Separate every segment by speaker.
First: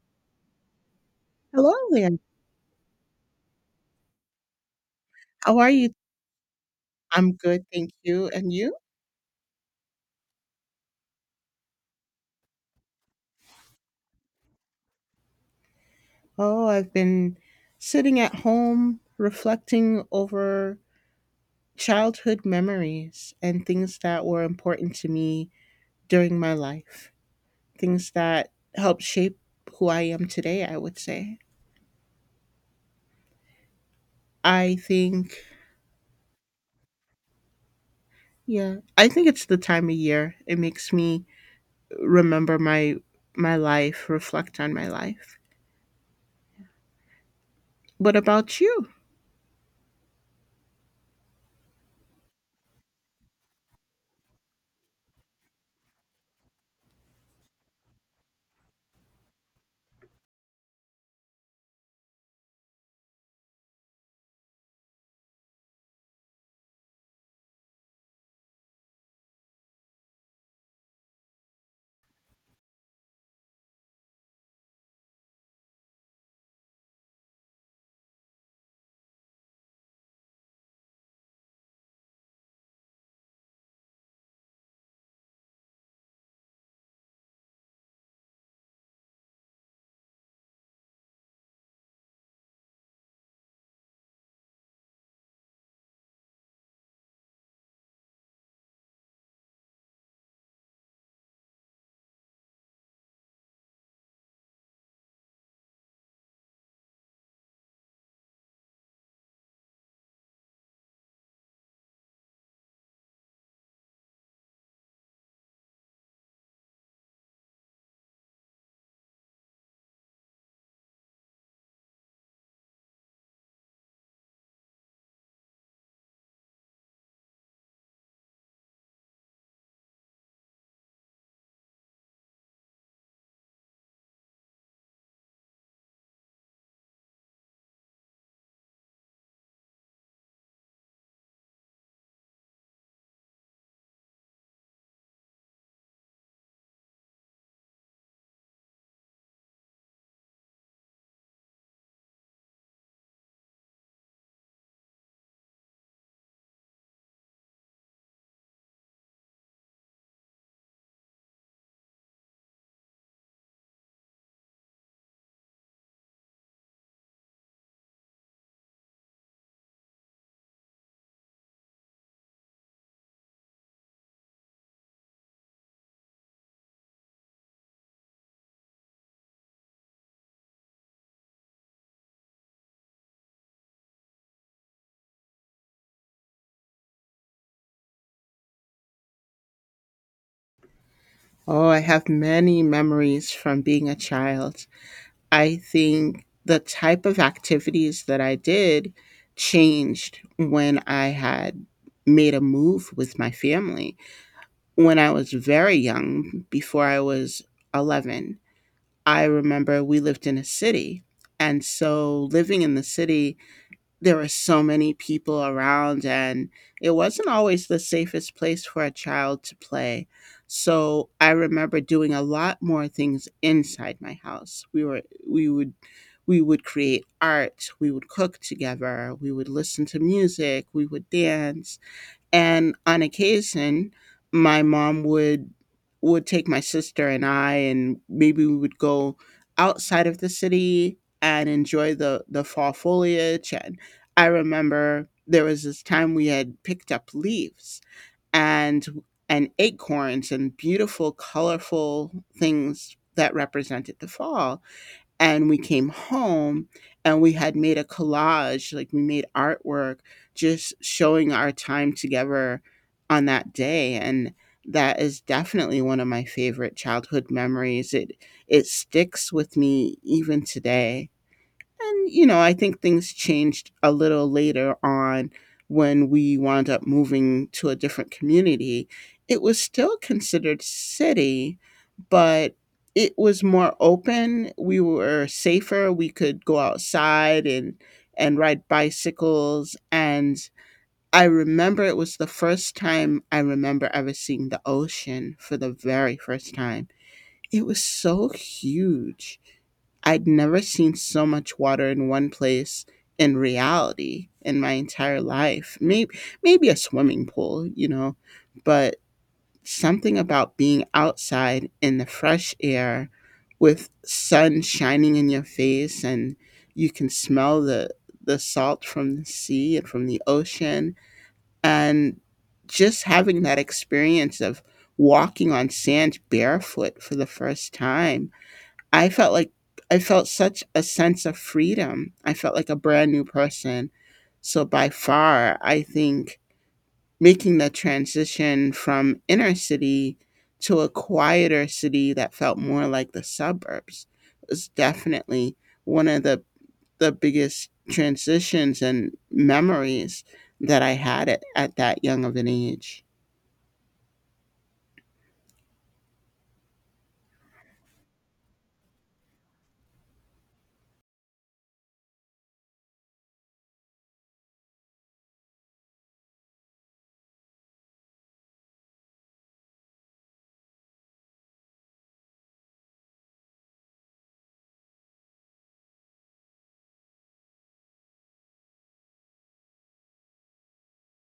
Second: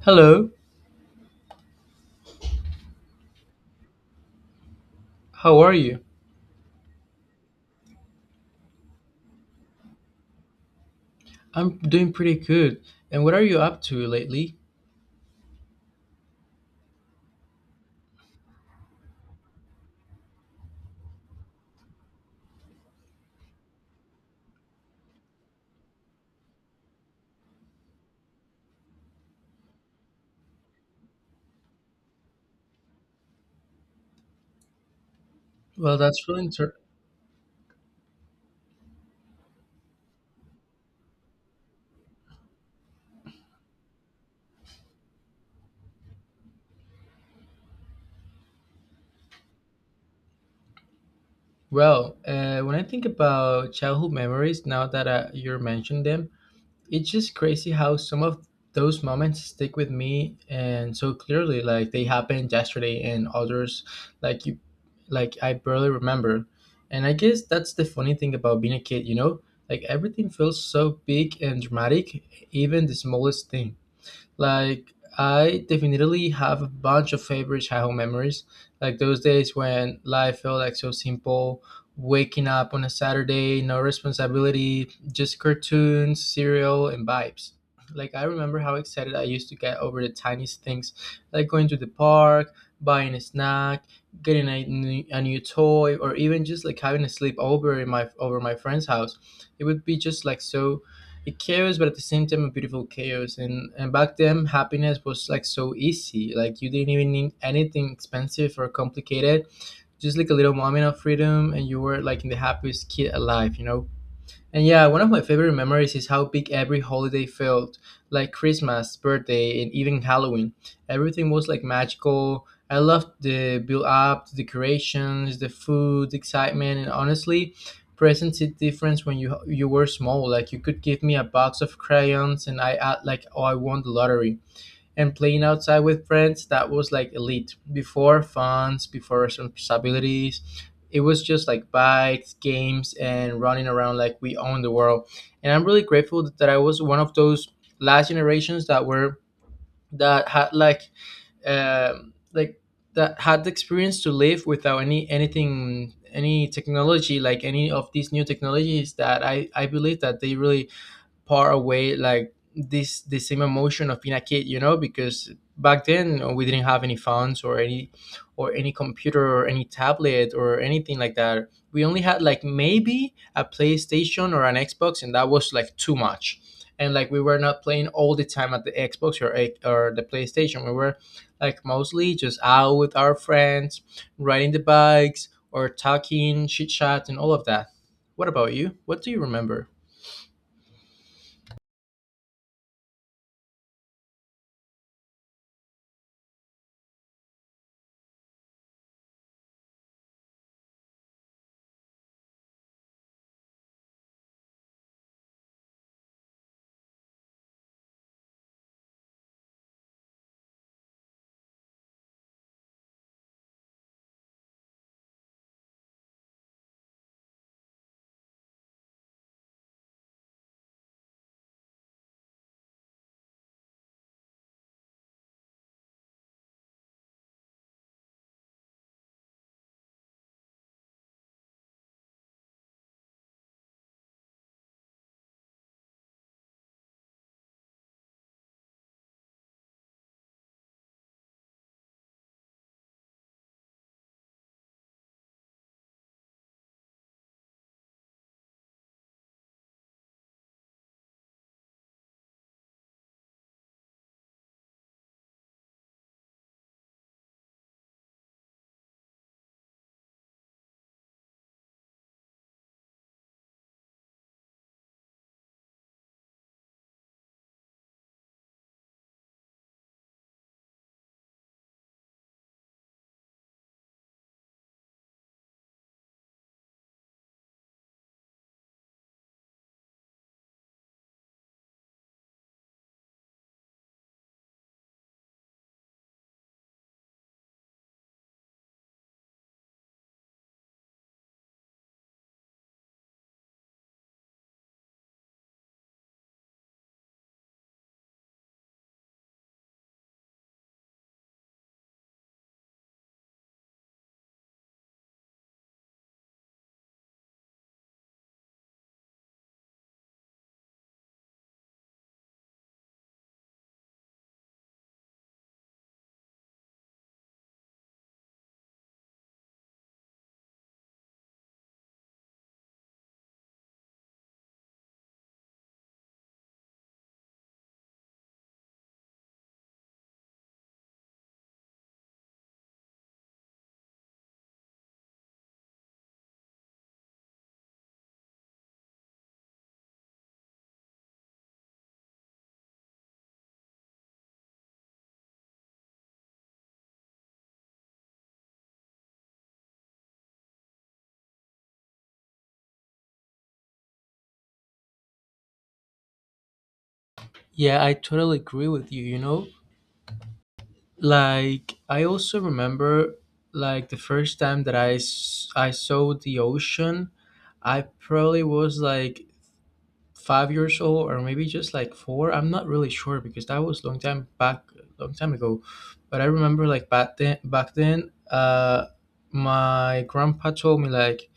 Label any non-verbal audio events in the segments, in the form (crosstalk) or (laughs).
Speaker 1: Hello,
Speaker 2: Hello there.
Speaker 1: how
Speaker 2: How are
Speaker 1: are
Speaker 2: you?
Speaker 1: you?
Speaker 2: I'm good, thank you. And you?
Speaker 1: I'm doing pretty good. And what are you up to lately?
Speaker 2: Oh, I've been sitting at home reflecting over childhood memories and things that were important to me during my life, things that helped shape who I am today, I would say. I think,
Speaker 1: Well, that's really inter-
Speaker 2: yeah, I think it's the time of year. It makes me remember my life, reflect on my life. What about you?
Speaker 1: well. When I think about childhood memories, now that you're mentioning them, it's just crazy how some of those moments stick with me and so clearly, like they happened yesterday, and others, like you, like I barely remember. And I guess that's the funny thing about being a kid? Like everything feels so big and dramatic, even the smallest thing. Like I definitely have a bunch of favorite childhood memories, like those days when life felt like so simple, waking up on a Saturday, no responsibility, just cartoons, cereal, and vibes. Like I remember how excited I used to get over the tiniest things, like going to the park, buying a snack, getting a new toy, or even just like having a sleepover in my friend's house. It would be just like so a chaos, but at the same time a beautiful chaos. And back then happiness was like so easy, like you didn't even need anything expensive or complicated, just like a little moment of freedom and you were like in the happiest kid alive. And yeah, one of my favorite memories is how big every holiday felt, like Christmas, birthday, and even Halloween. Everything was like magical. I loved the build up, the decorations, the food, the excitement, and honestly, presents it difference when you were small. Like you could give me a box of crayons and I act like, oh, I won the lottery. And playing outside with friends, that was like elite, before funds, before responsibilities. It was just like bikes, games, and running around like we own the world. And I'm really grateful that I was one of those last generations that were that had like um like that had the experience to live without anything, any technology, like any of these new technologies that I believe that they really part away like this the same emotion of being a kid, because back then we didn't have any phones or any computer or any tablet or anything like that. We only had like maybe a PlayStation or an Xbox, and that was like too much. And like we were not playing all the time at the Xbox or the PlayStation. We were like mostly just out with our friends, riding the bikes or talking chit chat and all of that. What about you? What do you remember?
Speaker 2: Oh, I have many memories from being a child. I think the type of activities that I did changed when I had made a move with my family. When I was very young, before I was 11, I remember we lived in a city. And so living in the city, there were so many people around and it wasn't always the safest place for a child to play. So I remember doing a lot more things inside my house. We would we would create art, we would cook together, we would listen to music, we would dance, and on occasion my mom would take my sister and I, and maybe we would go outside of the city and enjoy the fall foliage. And I remember there was this time we had picked up leaves and and acorns and beautiful colorful things that represented the fall, and we came home and we had made a collage. Like we made artwork just showing our time together on that day, and that is definitely one of my favorite childhood memories. It sticks with me even today. And, you know, I think things changed a little later on when we wound up moving to a different community. It was still considered city, but it was more open. We were safer. We could go outside and ride bicycles. And I remember it was the first time I remember ever seeing the ocean for the very first time. It was so huge. I'd never seen so much water in one place in reality in my entire life. Maybe a swimming pool, you know, but something about being outside in the fresh air with sun shining in your face, and you can smell the salt from the sea and from the ocean, and just having that experience of walking on sand barefoot for the first time, I felt like I felt such a sense of freedom. I felt like a brand new person. So by far, I think making the transition from inner city to a quieter city that felt more like the suburbs was definitely one of the biggest transitions and memories that I had at that young of an age.
Speaker 1: Yeah, I totally agree with you, you know? Like I also remember like the first time that I saw the ocean, I probably was like 5 years old or maybe just like 4. I'm not really sure because that was long time back, long time ago. But I remember like back then my grandpa told me like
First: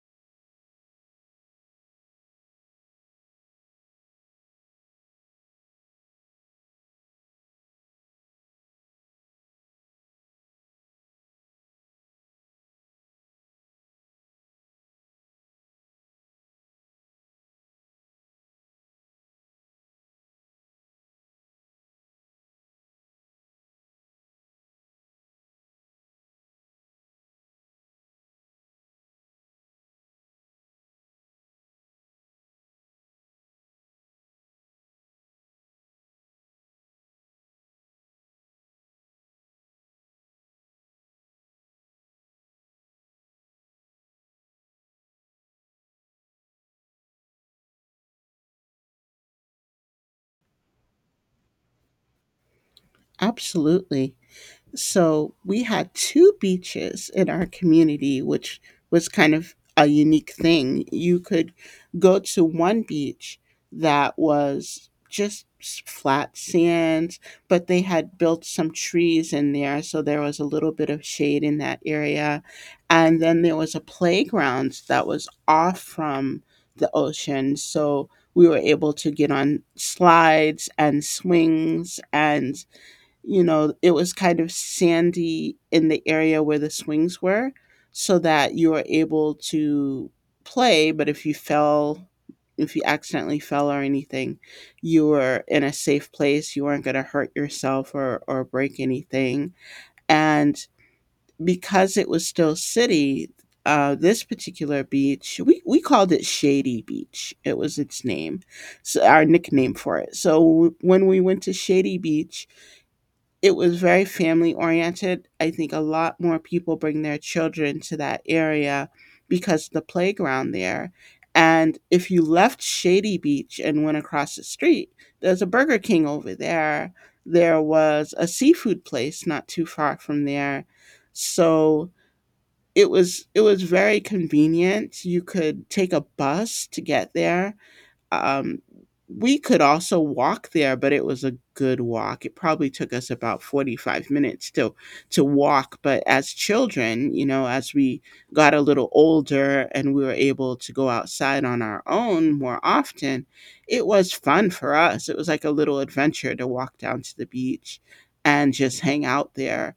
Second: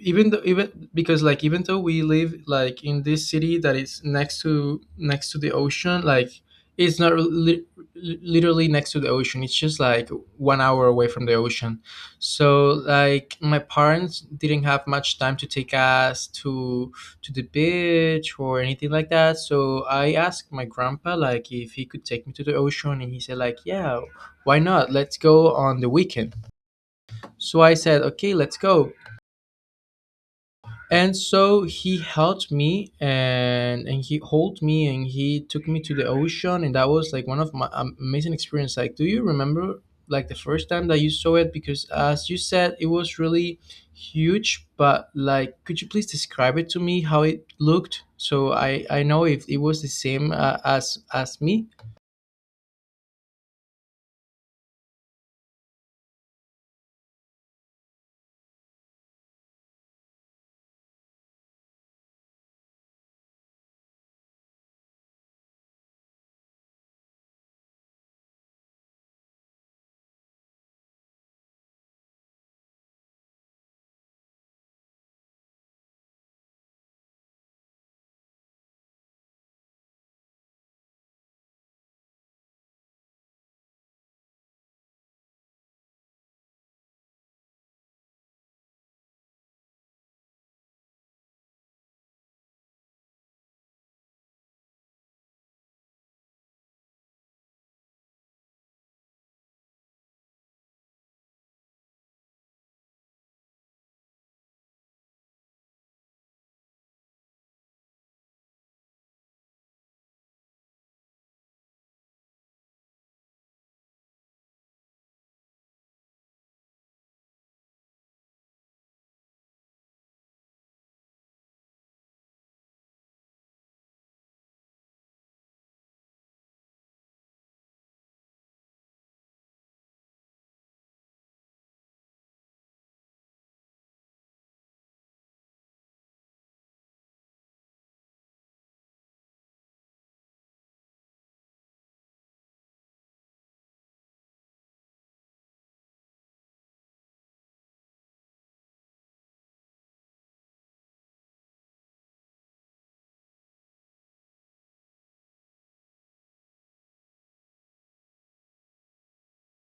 Speaker 1: even though, even because like even though we live like in this city that is next to next to the ocean, like it's not really, literally next to the ocean, it's just like 1 hour away from the ocean. So like my parents didn't have much time to take us to the beach or anything like that, so I asked my grandpa like if he could take me to the ocean, and he said like, yeah, why not, let's go on the weekend. So I said, okay, let's go. And so he helped me and he hold me and he took me to the ocean, and that was like one of my amazing experience. Like do you remember like the first time that you saw it, because as you said it was really huge. But like could you please describe it to me how it looked, so I know if it was the same as me.
Speaker 2: Absolutely. So we had two beaches in our community, which was kind of a unique thing. You could go to one beach that was just flat sands, but they had built some trees in there, so there was a little bit of shade in that area. And then there was a playground that was off from the ocean, so we were able to get on slides and swings. And you know, it was kind of sandy in the area where the swings were so that you were able to play, but if you fell, if you accidentally fell or anything, you were in a safe place. You weren't going to hurt yourself or break anything. And because it was still city, this particular beach, we called it Shady Beach. It was its name, so our nickname for it. So when we went to Shady Beach, it was very family oriented. I think a lot more people bring their children to that area because of the playground there. And if you left Shady Beach and went across the street, there's a Burger King over there. There was a seafood place not too far from there. So it was very convenient. You could take a bus to get there, um, we could also walk there, but it was a good walk. It probably took us about 45 minutes to walk, but as children, you know, as we got a little older and we were able to go outside on our own more often, it was fun for us. It was like a little adventure to walk down to the beach and just hang out there.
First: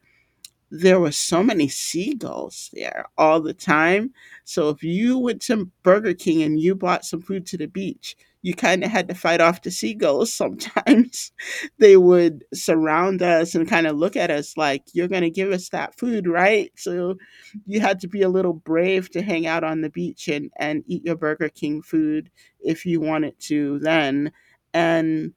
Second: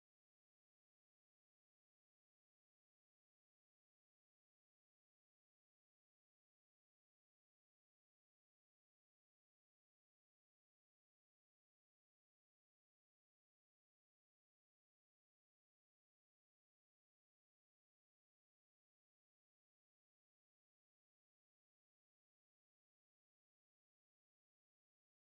Speaker 2: There were so many seagulls there all the time. So if you went to Burger King and you bought some food to the beach, you kind of had to fight off the seagulls sometimes. (laughs) They would surround us and kind of look at us like, "You're going to give us that food, right?" So you had to be a little brave to hang out on the beach and eat your Burger King food if you wanted to then. And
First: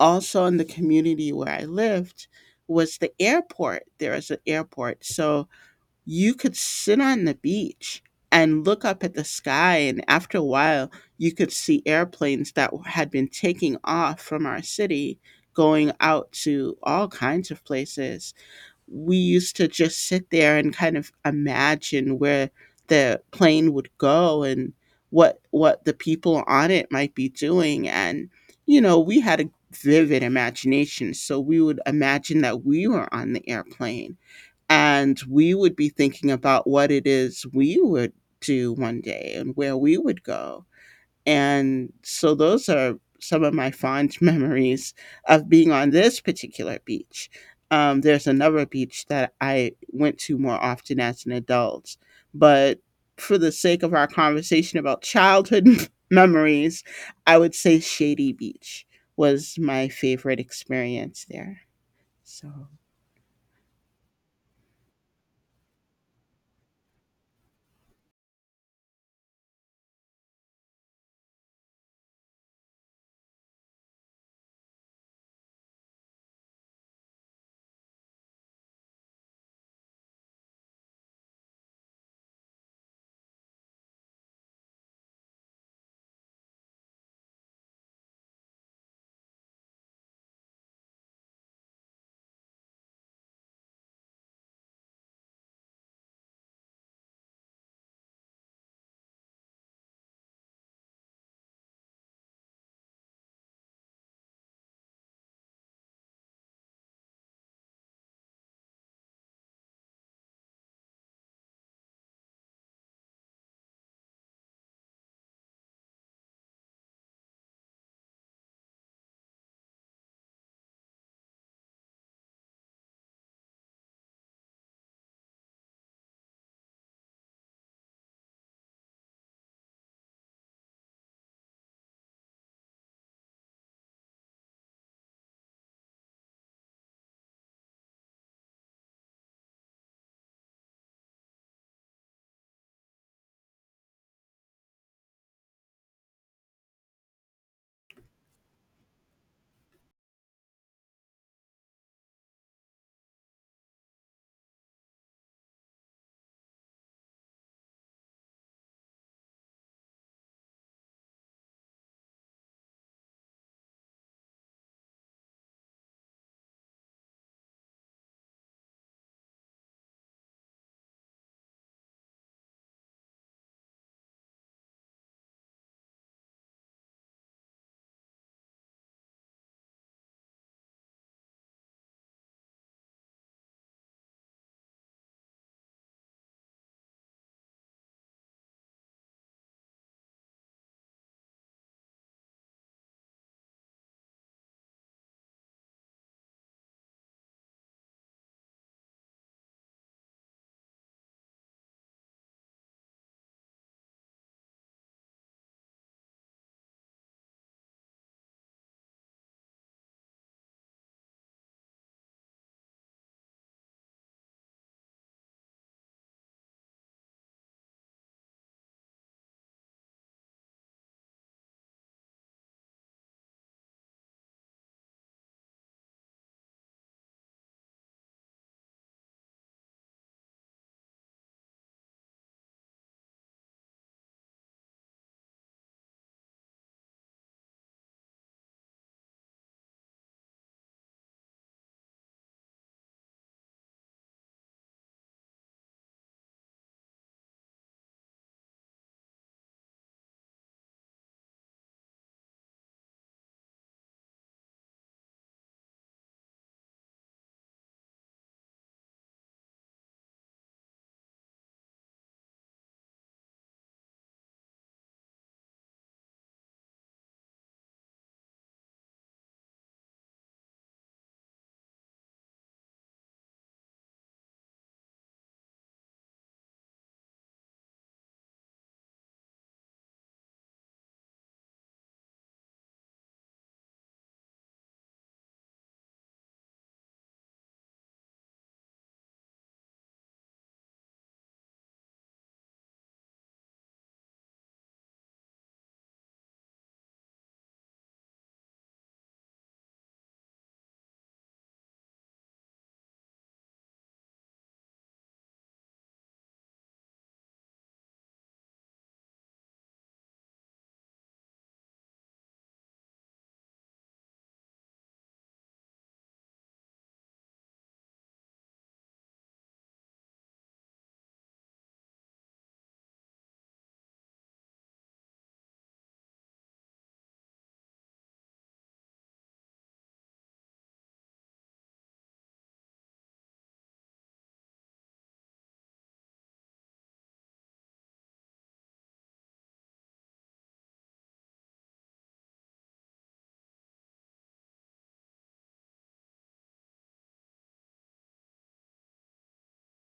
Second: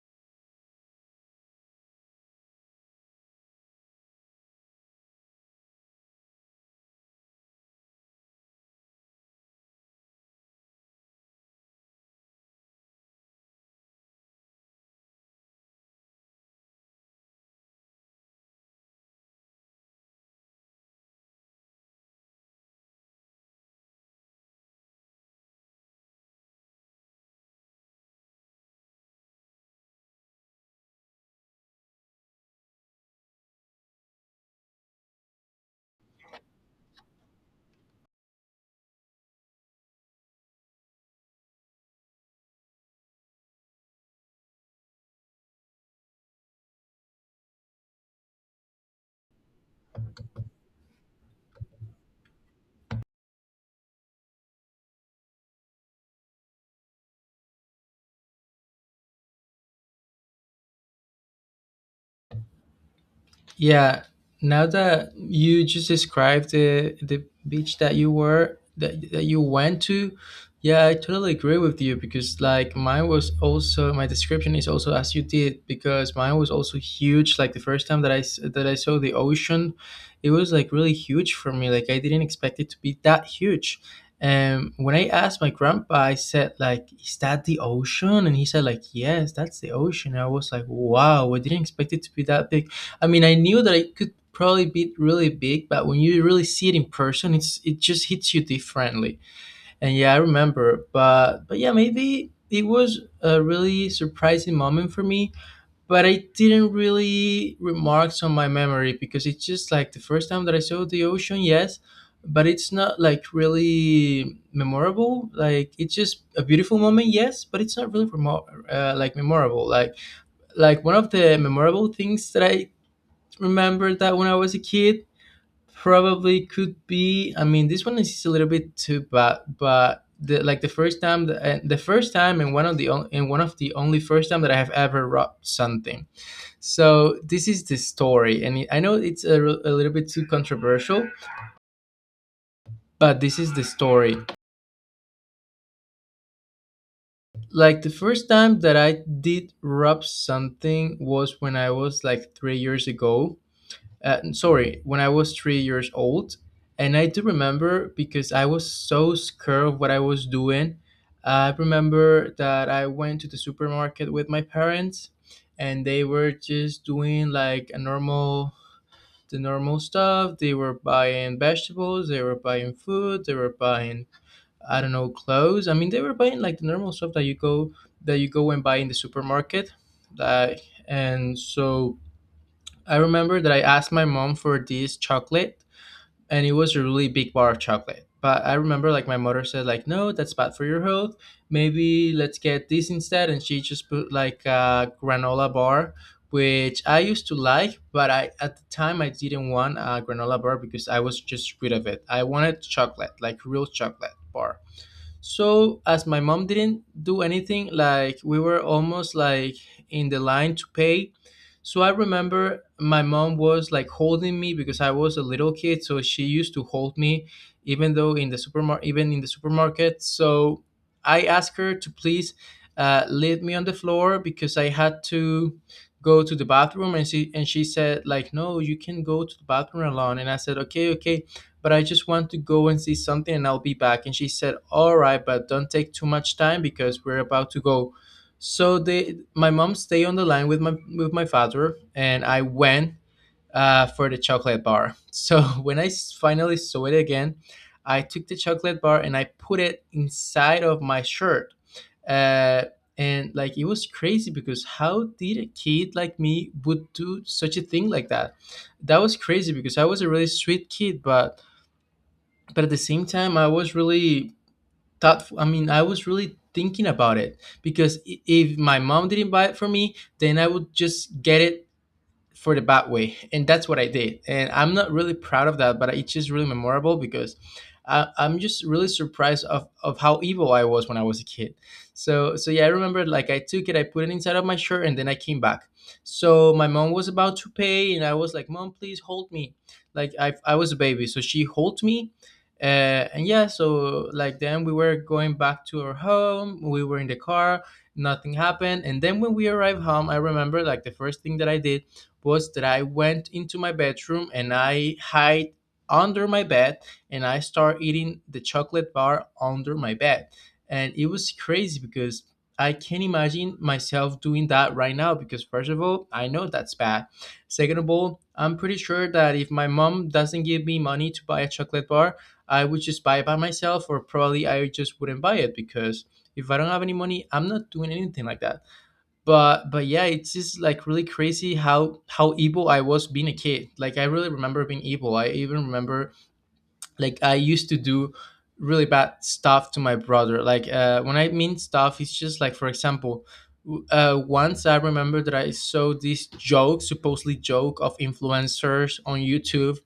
Speaker 2: also in the community where I lived was the airport. There is an airport. So you could sit on the beach and look up at the sky. And after a while, you could see airplanes that had been taking off from our city going out to all kinds of places. We used to just sit there and kind of imagine where the plane would go and what the people on it might be doing. And you know, we had a vivid imagination, so we would imagine that we were on the airplane, and we would be thinking about what it is we would do one day and where we would go. And so those are some of my fond (laughs) memories of being on this particular beach. There's another beach that I went to more often as an adult. But for the sake of our conversation about childhood (laughs) memories, I would say Shady Beach was my favorite experience there. So
Speaker 1: Yeah, now that you just described the beach that you went to, yeah, I totally agree with you because like mine was also my description is also as you did because mine was also huge. Like the first time that I saw the ocean, it was like really huge for me. Like I didn't expect it to be that huge. And when I asked my grandpa, I said like, "Is that the ocean?" And he said like, "Yes, that's the ocean." I was like, "Wow, I didn't expect it to be that big." I mean, I knew that it could probably be really big, but when you really see it in person, it just hits you differently. And yeah, I remember, but yeah, maybe it was a really surprising moment for me, but I didn't really remarks on my memory because it's just like the first time that I saw the ocean, yes, but it's not like really memorable. Like it's just a beautiful moment, yes, but it's not really like memorable. Like one of the memorable things that I remember that when I was a kid probably could be. I mean, this one is a little bit too bad, but the like the first time the first time and one of the on- and one of the only first time that I have ever robbed something. So this is the story, and I know it's a little bit too controversial, but this is the story. Like the first time that I did rob something was when I was like 3 years ago, sorry, when I was 3 years old. And I do remember because I was so scared of what I was doing. I remember that I went to the supermarket with my parents and they were just doing like a normal the normal stuff. They were buying vegetables, they were buying food, they were buying, I don't know, clothes. I mean they were buying like the normal stuff that you go and buy in the supermarket. Like and so I remember that I asked my mom for this chocolate, and it was a really big bar of chocolate. But I remember like my mother said like, no, that's bad for your health, maybe let's get this instead. And she just put like a granola bar, which I used to like, but I at the time I didn't want a granola bar because I was just rid of it. I wanted chocolate, like real chocolate bar. So as my mom didn't do anything, like we were almost like in the line to pay. So I remember my mom was like holding me because I was a little kid, so she used to hold me even though in the supermarket, So I asked her to please leave me on the floor because I had to go to the bathroom. And she said like, no, you can go to the bathroom alone. And I said, okay, okay, but I just want to go and see something, and I'll be back. And she said, all right, but don't take too much time because we're about to go. So my mom stayed on the line with my father, and I went for the chocolate bar. So (laughs) when finally saw it again, I took the chocolate bar and I put it inside of my shirt. Uh, and like it was crazy, because how did a kid like me would do such a thing like that? That was crazy because I was a really sweet kid, but at the same time I was really thoughtful. I mean I was really thinking about it, because if my mom didn't buy it for me, then I would just get it for the bad way. And that's what I did, and I'm not really proud of that, but it's just really memorable because I'm just really surprised of how evil I was when I was a kid. So yeah, I remember like I took it, I put it inside of my shirt, and then I came back. So my mom was about to pay and I was like, mom, please hold me. I was a baby, so she hold me. And yeah, so like then we were going back to our home, we were in the car, nothing happened. And then when we arrived home, I remember like the first thing that I did was that I went into my bedroom and I hide under my bed and I start eating the chocolate bar under my bed. And it was crazy because I can't imagine myself doing that right now, because first of all, I know that's bad. Second of all, I'm pretty sure that if my mom doesn't give me money to buy a chocolate bar, I would just buy it by myself or probably I just wouldn't buy it because if I don't have any money, I'm not doing anything like that but yeah, it's just like really crazy how evil I was being a kid. Like I really remember being evil. I even remember like I used to do really bad stuff to my brother. Like, when I mean stuff, it's just like, for example, once I remember that I saw this joke, supposedly joke, of influencers on YouTube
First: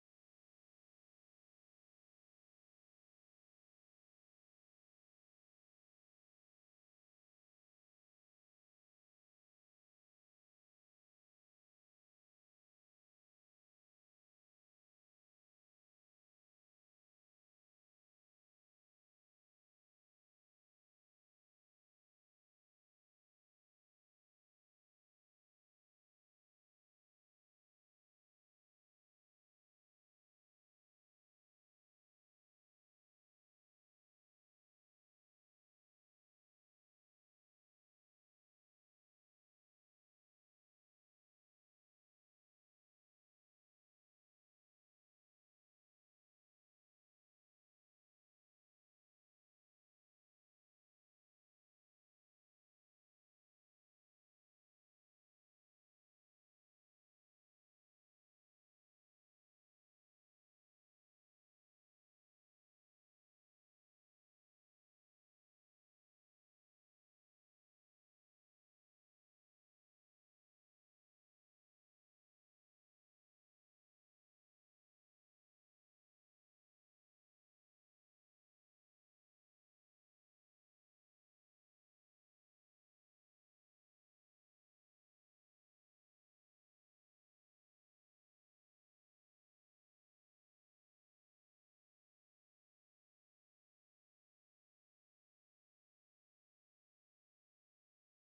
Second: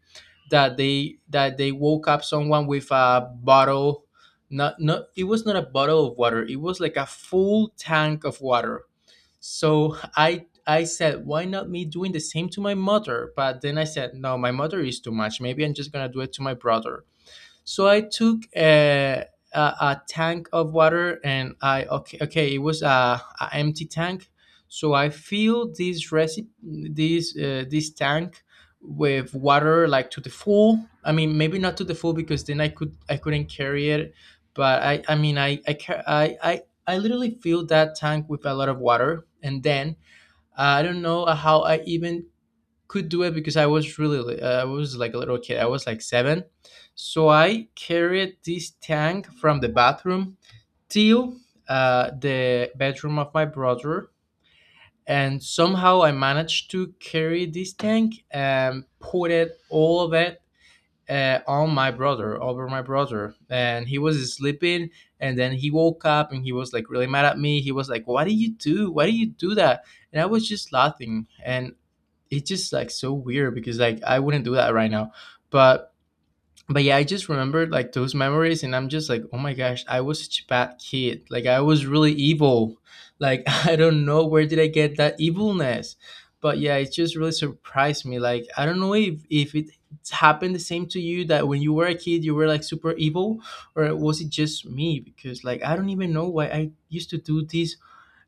Speaker 1: that they woke up someone with a bottle. Not not It was not a bottle of water, it was like a full tank of water. So I said, why not me doing the same to my mother? But then I said, no, my mother is too much. Maybe I'm just gonna do it to my brother. So I took a tank of water, and I, okay, it was a empty tank. So I filled this recipe, this tank with water, like to the full. I mean, maybe not to the full because then I couldn't carry it, but I mean I ca- I literally filled that tank with a lot of water, and then I don't know how I even could do it because I was really I was like a little kid. I was like 7. So I carried this tank from the bathroom till the bedroom of my brother, and somehow I managed to carry this tank and put it all of it on my brother, over my brother, and he was sleeping. And then he woke up, and he was like really mad at me. He was like, "Why did you do? Why did you do that?" And I was just laughing. And it's just like so weird, because like I wouldn't do that right now. But but yeah, I just remembered like those memories and I'm just like, oh my gosh, I was such a bad kid. Like I was really evil. Like (laughs) I don't know where did I get that evilness. But yeah, it just really surprised me. Like I don't know if it happened the same to you, that when you were a kid you were like super evil, or was it just me? Because like I don't even know why I used to do these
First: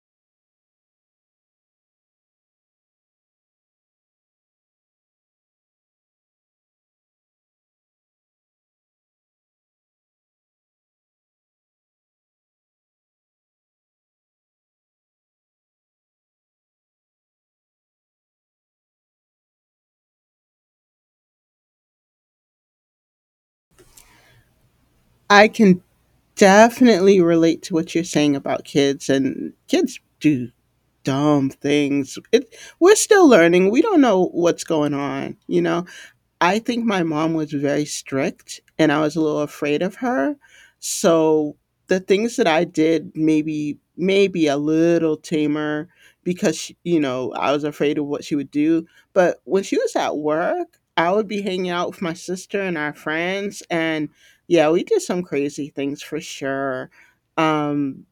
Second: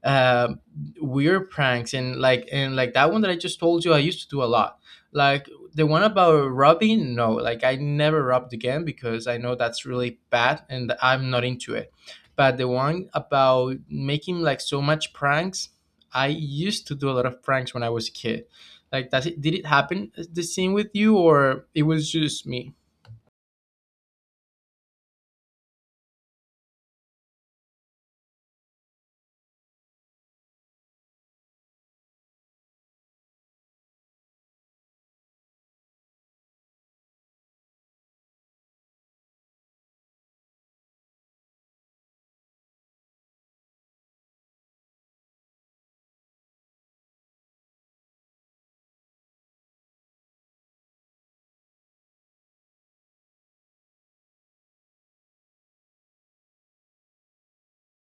Speaker 1: uh, weird pranks, and like, and like that one that I just told you I used to do a lot. Like the one about robbing, no, like I never robbed again because I know that's really bad and I'm not into it. But the one about making like so much pranks, I used to do a lot of pranks when I was a kid. Like does it did it happen the same with you, or it was just me?
Speaker 2: I can definitely relate to what you're saying about kids, and kids do dumb things. It We're still learning. We don't know what's going on, you know. I think my mom was very strict and I was a little afraid of her. So the things that I did maybe a little tamer because she, you know, I was afraid of what she would do. But when she was at work, I would be hanging out with my sister and our friends, and yeah, we did some crazy things for sure. Um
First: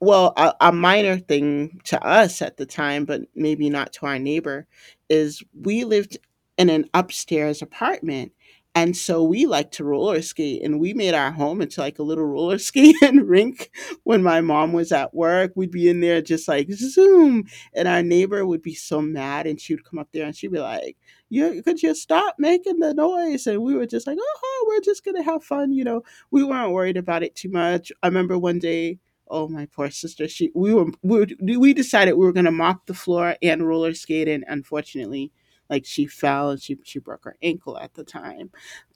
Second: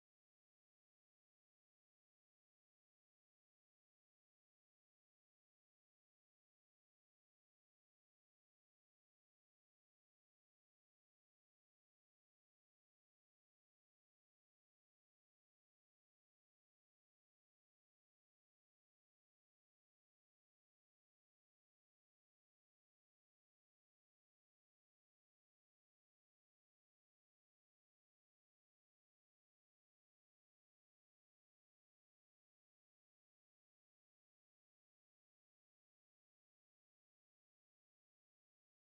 Speaker 2: well, a minor thing to us at the time, but maybe not to our neighbor, is we lived in an upstairs apartment, and so we liked to roller skate, and we made our home into, like, a little roller (laughs) skating rink. When my mom was at work, we'd be in there just like, "Zoom," and our neighbor would be so mad, and she would come up there, and she'd be like, "You could you stop making the noise?" And we were just like, "Oh, we're just gonna have fun," you know? We weren't worried about it too much. I remember one day, oh my poor sister. She we were we decided we were gonna mop the floor and roller skate, and unfortunately, like she fell and she broke her ankle at the time.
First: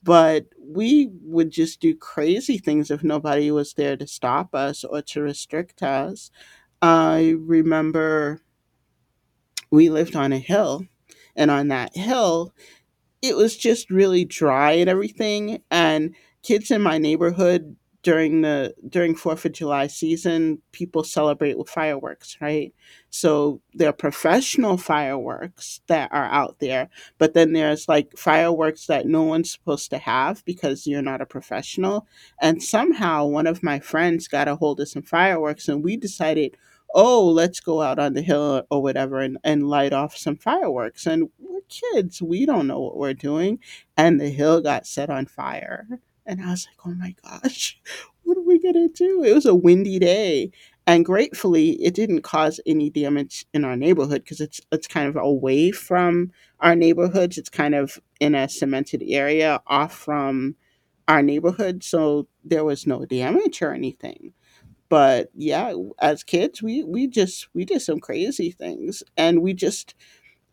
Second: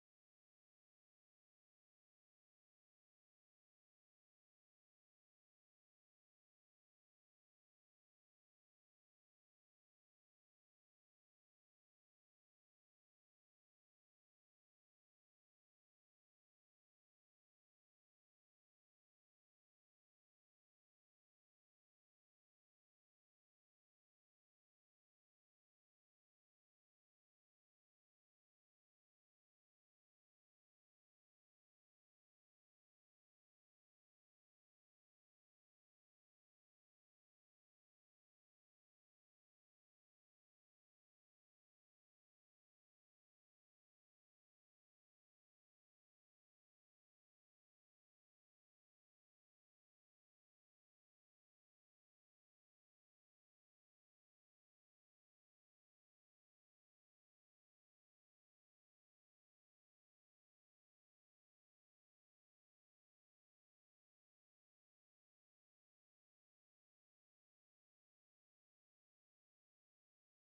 Speaker 2: But we would just do crazy things if nobody was there to stop us or to restrict us. I remember we lived on a hill, and on that hill it was just really dry and everything. And kids in my neighborhood during Fourth of July season, people celebrate with fireworks, right? So there are professional fireworks that are out there, but then there's like fireworks that no one's supposed to have because you're not a professional. And somehow one of my friends got a hold of some fireworks, and we decided, "Oh, let's go out on the hill or whatever, and light off some fireworks." And we're kids, we don't know what we're doing, and the hill got set on fire. And I was like, "Oh my gosh," (laughs) what are we going to do? It was a windy day, and gratefully it didn't cause any damage in our neighborhood because it's kind of away from our neighborhoods. It's kind of in a cemented area off from our neighborhood, so there was no damage or anything. But yeah, as kids we just we did some crazy things, and we just,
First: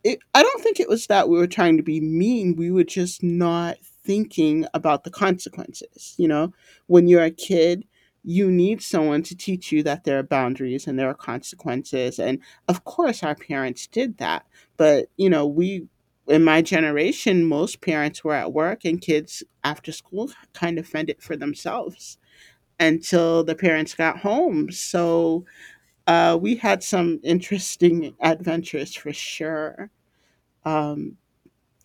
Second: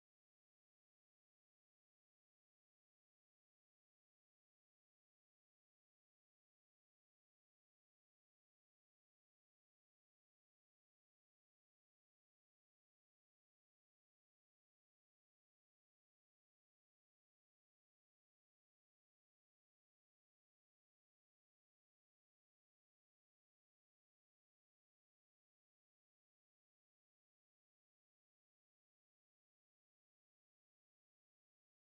Speaker 2: it, I don't think it was that we were trying to be mean. We were just not thinking about the consequences, you know? When you're a kid, you need someone to teach you that there are boundaries and there are consequences. And of course our parents did that, but you know, we in my generation most parents were at work, and kids after school kind of fended for themselves until the parents got home. So we had some interesting adventures for sure. Um,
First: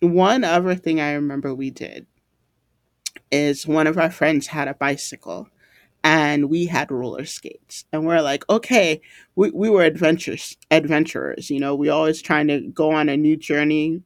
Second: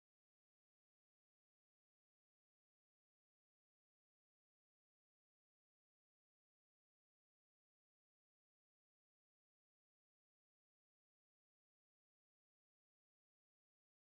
Speaker 2: one other thing I remember we did is one of our friends had a bicycle, and we had roller skates, and we're like, "Okay," we were adventures adventurers, you know, we always trying to go on a new journey,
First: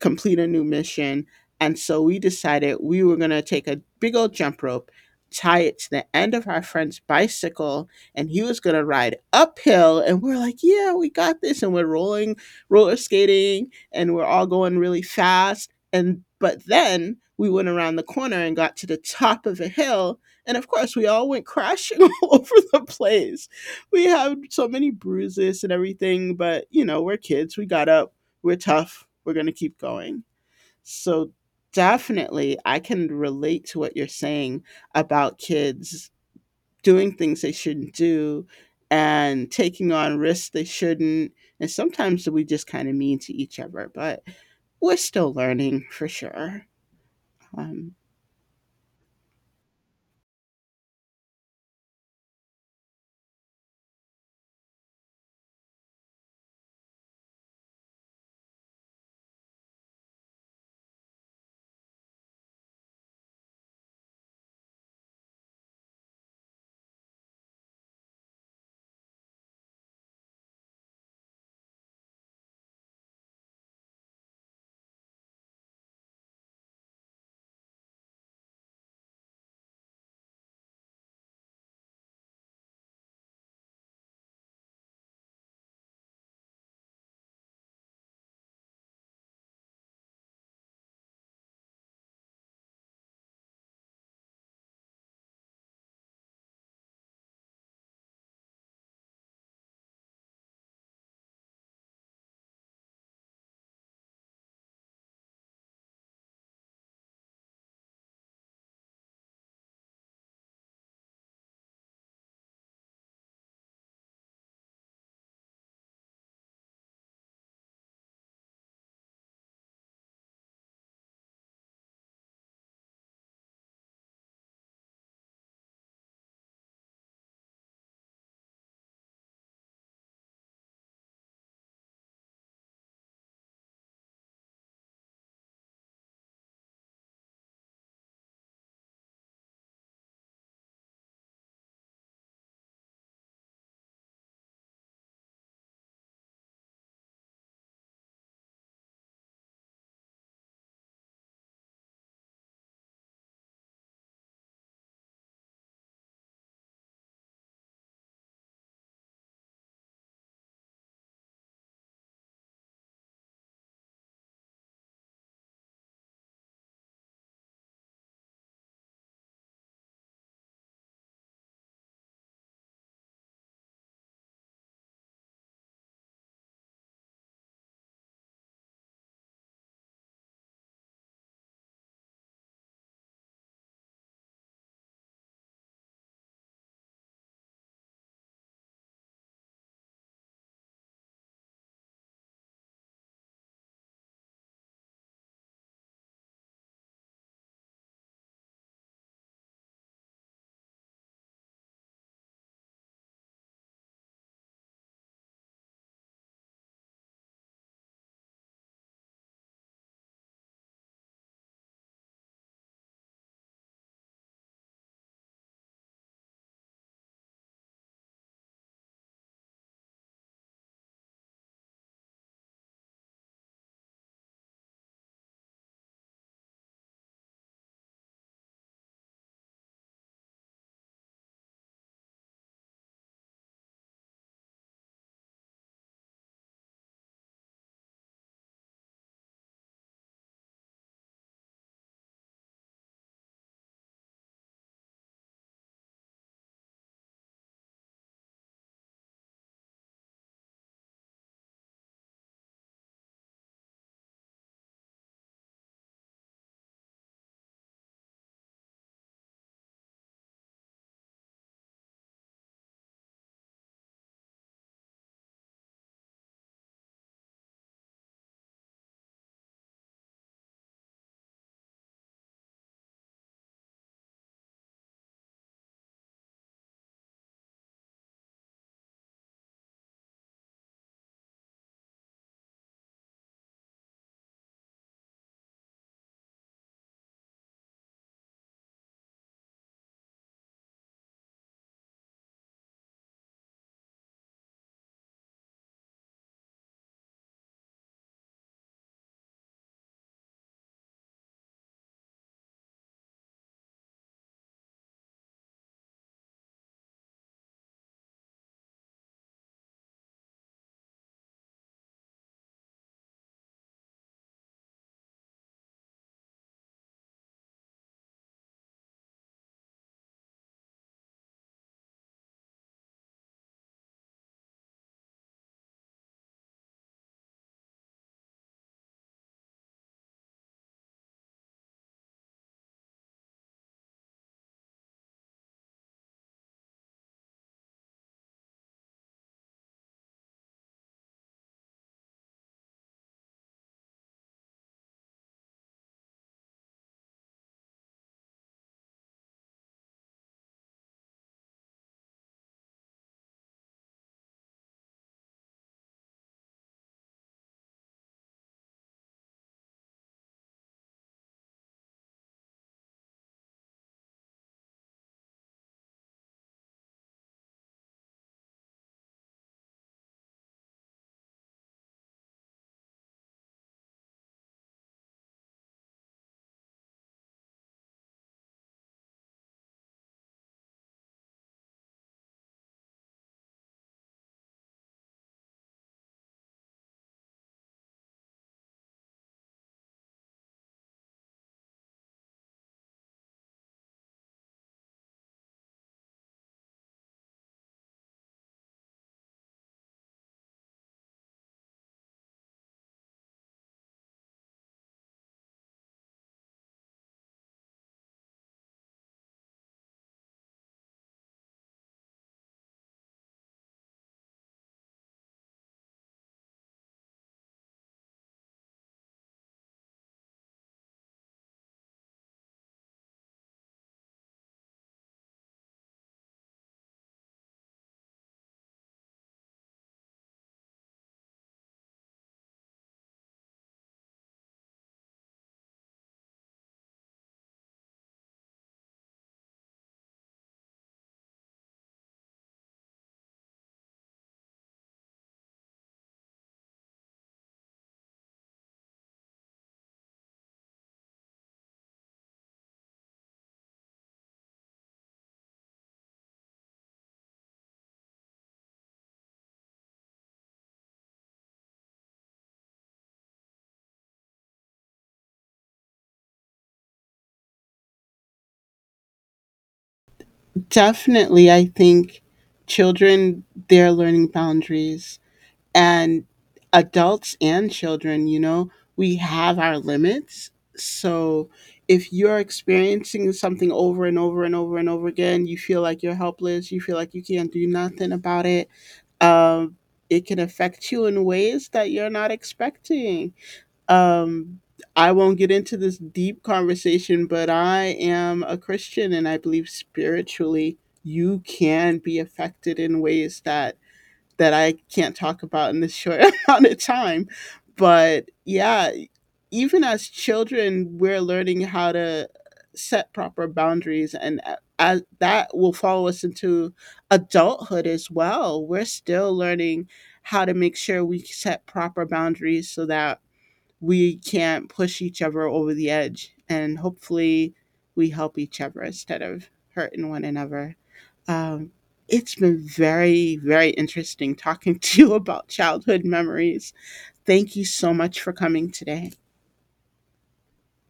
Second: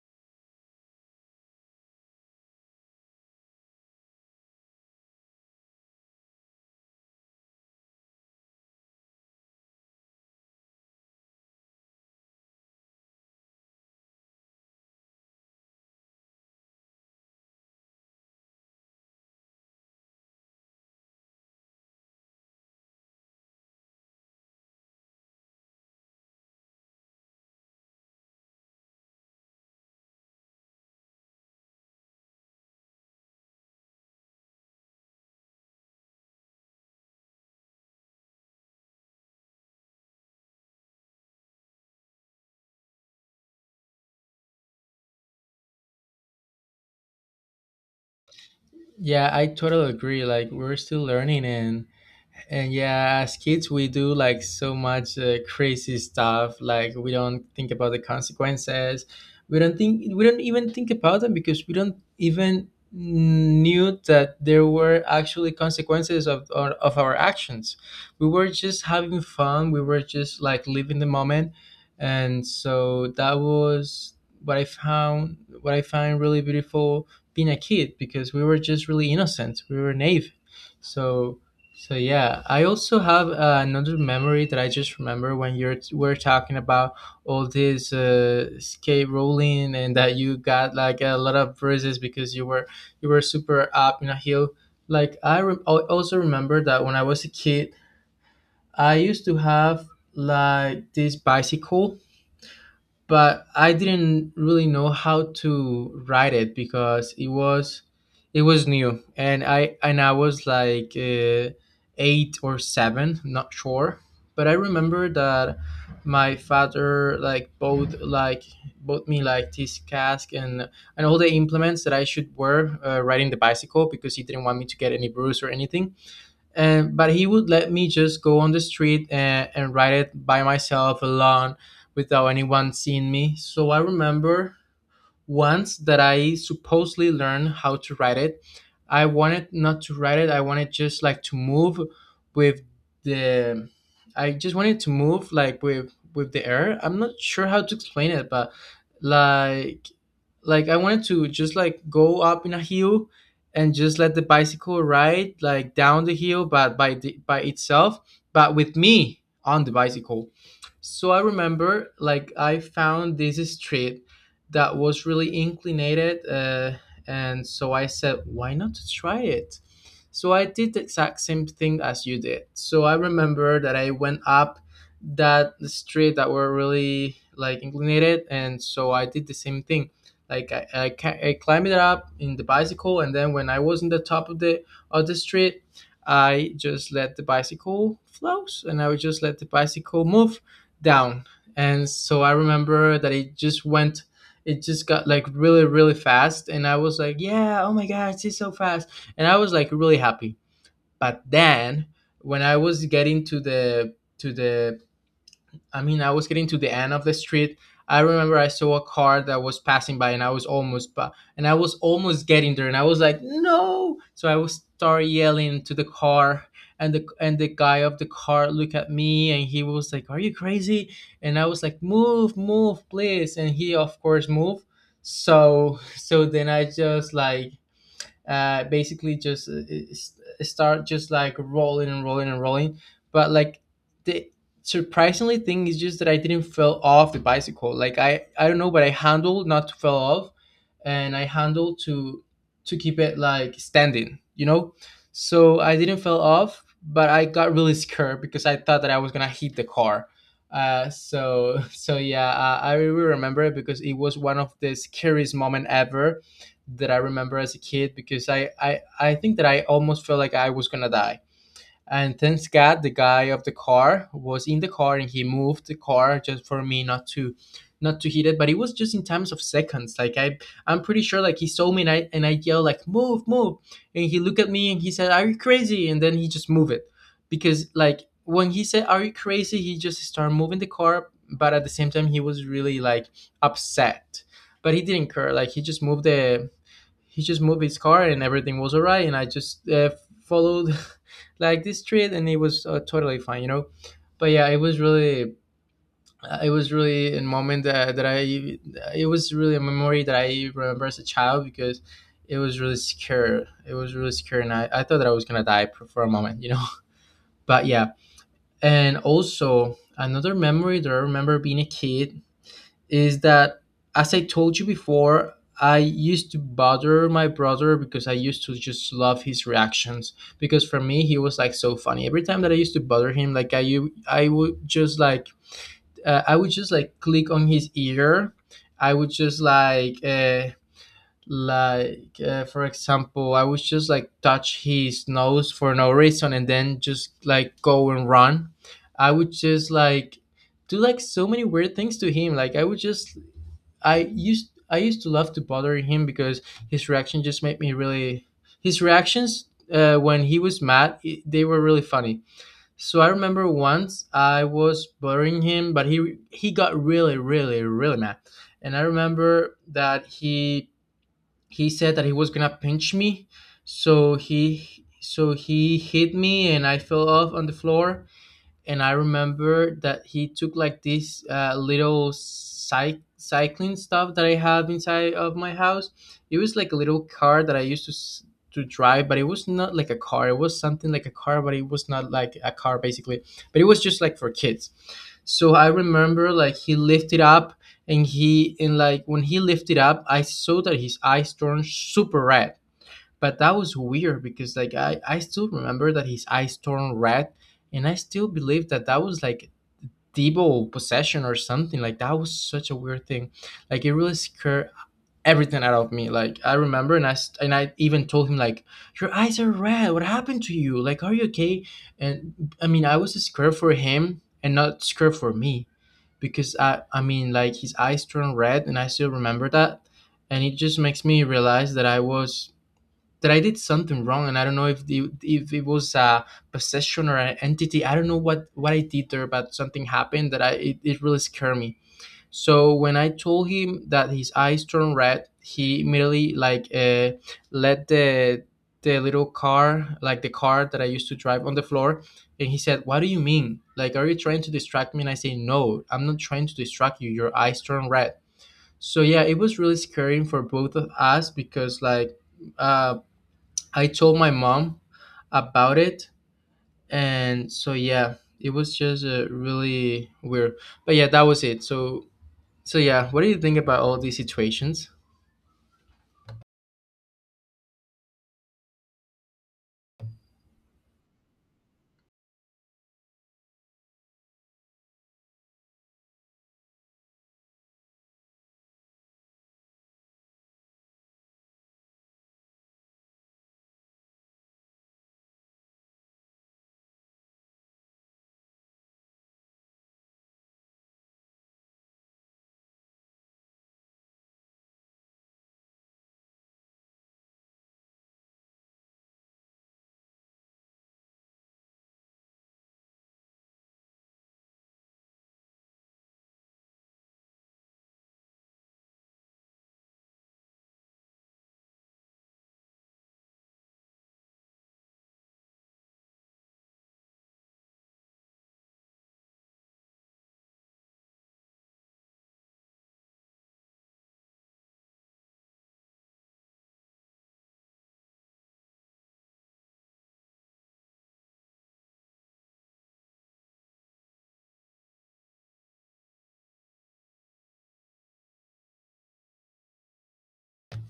Speaker 2: complete a new mission. And so we decided we were going to take a big old jump rope, tie it to the end of our friend's bicycle, and he was going to ride uphill. And we're like, "Yeah, we got this." And we're rolling, roller skating, and we're all going really fast. And but then we went around the corner and got to the top of a hill, and of course we all went (laughs) crashing all over the place. We had so many bruises and everything, but you know, we're kids, we got up, we're tough, we're going to keep going. So definitely I can relate to what you're saying about kids doing things they shouldn't do and taking on risks they shouldn't. And sometimes we just kind of mean to each other, but we're still learning for sure. Um,
Speaker 1: Yeah, I totally agree. Like we're still learning. And yeah, as kids, we do like so much crazy stuff. Like we don't think about the consequences. We don't even think about them because we don't even knew that there were actually consequences of of our actions. We were just having fun. We were just like living the moment. And so that was what I found. What I find really beautiful being a kid, because we were just really innocent. We were naive. So so yeah, I also have another memory that I just remember when you are we're talking about all this skate rolling, and that you got like a lot of bruises because you were super up in a hill. Like I also remember that when I was a kid, I used to have like this bicycle, but I didn't really know how to write it because it was new, and I was like 8 or 7, not sure. But I remember that my father like bought me like this cask and all the implements that I should wear riding the bicycle, because he didn't want me to get any bruise or anything. And but he would let me just go on the street and write it by myself alone without anyone seeing me. So I remember once that I supposedly learned how to write it. I wanted not to write it. I wanted just like to move with the. I just wanted to move like with the air. I'm not sure how to explain it, but like like I wanted to just like go up in a hill and just let the bicycle ride like down the hill, but by by itself, but with me on the bicycle. So I remember like I found this street that was really inclinated. And so I said, why not to try it? So I did the exact same thing as you did. So I remember that I went up that street that were really like inclinated. And so I did the same thing. Like I climbed it up in the bicycle. And then when I was in the top of of the street, I just let the bicycle flows, and I would just let the bicycle move down. And so I remember that it just got like really really fast, and I was like, yeah, oh my god, it's so fast. And I was like really happy. But then when I was getting to the, I mean, I was getting to the end of the street. I remember I saw a car that was passing by, and I was almost, but and I was almost getting there, and I was like, "No!" So I was start yelling to the car, and the guy of the car looked at me, and he was like, "Are you crazy?" And I was like, "Move, move, please!" And he, of course, moved. So then I just like basically just s- start just like rolling and rolling and rolling. But like the surprisingly thing is just that I didn't fell off the bicycle. Like I don't know, but I handled not to fell off, and I handled to keep it like standing. You know, so I didn't fell off, but I got really scared because I thought that I was gonna hit the car. So (laughs) so yeah, I really remember it because it was one of the scariest moment ever that I remember as a kid, because I think that I almost felt like I was gonna die. And thanks God, the guy of the car was in the car, and he moved the car just for me not to hit it. But it was just in times of seconds. Like I I'm pretty sure like he saw me, and I yelled like, move, move, and he looked at me and he said, are you crazy, and then he just moved it. Because like when he said, are you crazy, he just started moving the car. But at the same time he was really like upset, but he didn't care. Like he just moved his car, and everything was alright. And I just followed (laughs) like this street, and it was totally fine, you know. But yeah, it was really a moment that I, it was really a memory that I remember as a child, because it was really secure, it was really secure, and I thought that I was gonna die for a moment, you know. (laughs) But yeah, and also another memory that I remember being a kid is that, as I told you before, I used to bother my brother because I used to just love his reactions. Because for me, he was like so funny. Every time that I used to bother him, like I would just like, I would just like click on his ear. I would just like, like, for example, I would just like touch his nose for no reason, and then just like go and run. I would just like do like so many weird things to him. Like I would just I used to love to bother him because his reaction just made me really. His reactions, when he was mad, I they were really funny. So I remember once I was bothering him, but he got really mad. And I remember that he said that he was gonna pinch me. So he so he hit me, and I fell off on the floor. And I remember that he took like this little cycling stuff that I have inside of my house. It was like a little car that I used to to drive, but it was not like a car. It was something like a car, but it was not like a car, basically. But it was just like for kids. So I remember like he lifted up, and he and like when he lifted up, I saw that his eyes turned super red. But that was weird, because like I still remember that his eyes turned red, and I still believe that that was like devil possession or something. Like that was such a weird thing. Like it really scared everything out of me. Like I remember, and I even told him like, your eyes are red, what happened to you, like are you okay? And I mean, I was scared for him and not scared for me. Because like his eyes turned red, and I still remember that. And it just makes me realize that I was that I did something wrong. And I don't know if if it was a possession or an entity. I don't know what I did there, but something happened that I it, it really scared me. So when I told him that his eyes turned red, he immediately like let the little car, like the car that I used to drive, on the floor, and he said, "What do you mean? Like, are you trying to distract me?" And I say, "No, I'm not trying to distract you. Your eyes turn red." So yeah, it was really scary for both of us. Because like uh I told my mom about it, and so yeah, it was just really weird. But yeah, that was it. So so yeah, what do you think about all these situations?
Speaker 2: definitely, I think children, they're learning boundaries, and adults and children, you know, we have our limits. So if you're experiencing something over and over and over and over again, you feel like you're helpless, you feel like you can't do nothing about it, um, it can affect you in ways that you're not expecting. Um, I won't get into this deep conversation, but I am a Christian and I believe spiritually you can be affected in ways that that I can't talk about in this short (laughs) amount of time. But yeah, even as children, we're learning how to set proper boundaries, and as that will follow us into adulthood as well. We're still learning how to make sure we set proper boundaries so that we can't push each other over the edge, and hopefully we help each other instead of hurting one another. um, it's been very very interesting talking (laughs) to you about childhood memories. Thank you so much for coming today.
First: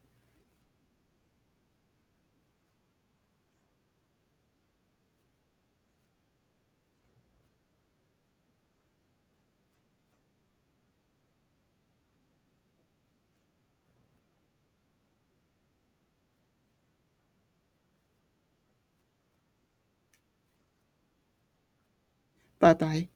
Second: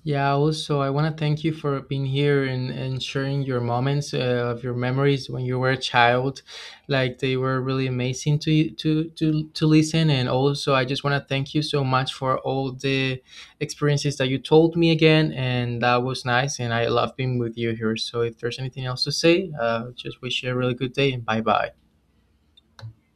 Speaker 1: Yeah, also, I want to thank you for being here and sharing your moments of your memories when you were a child. Like they were really amazing to listen. And also, I just want to thank you so much for all the experiences that you told me again, and that was nice. And I love being with you here. So, if there's anything else to say, just wish you a really good day and bye bye.
Speaker 2: Bye bye.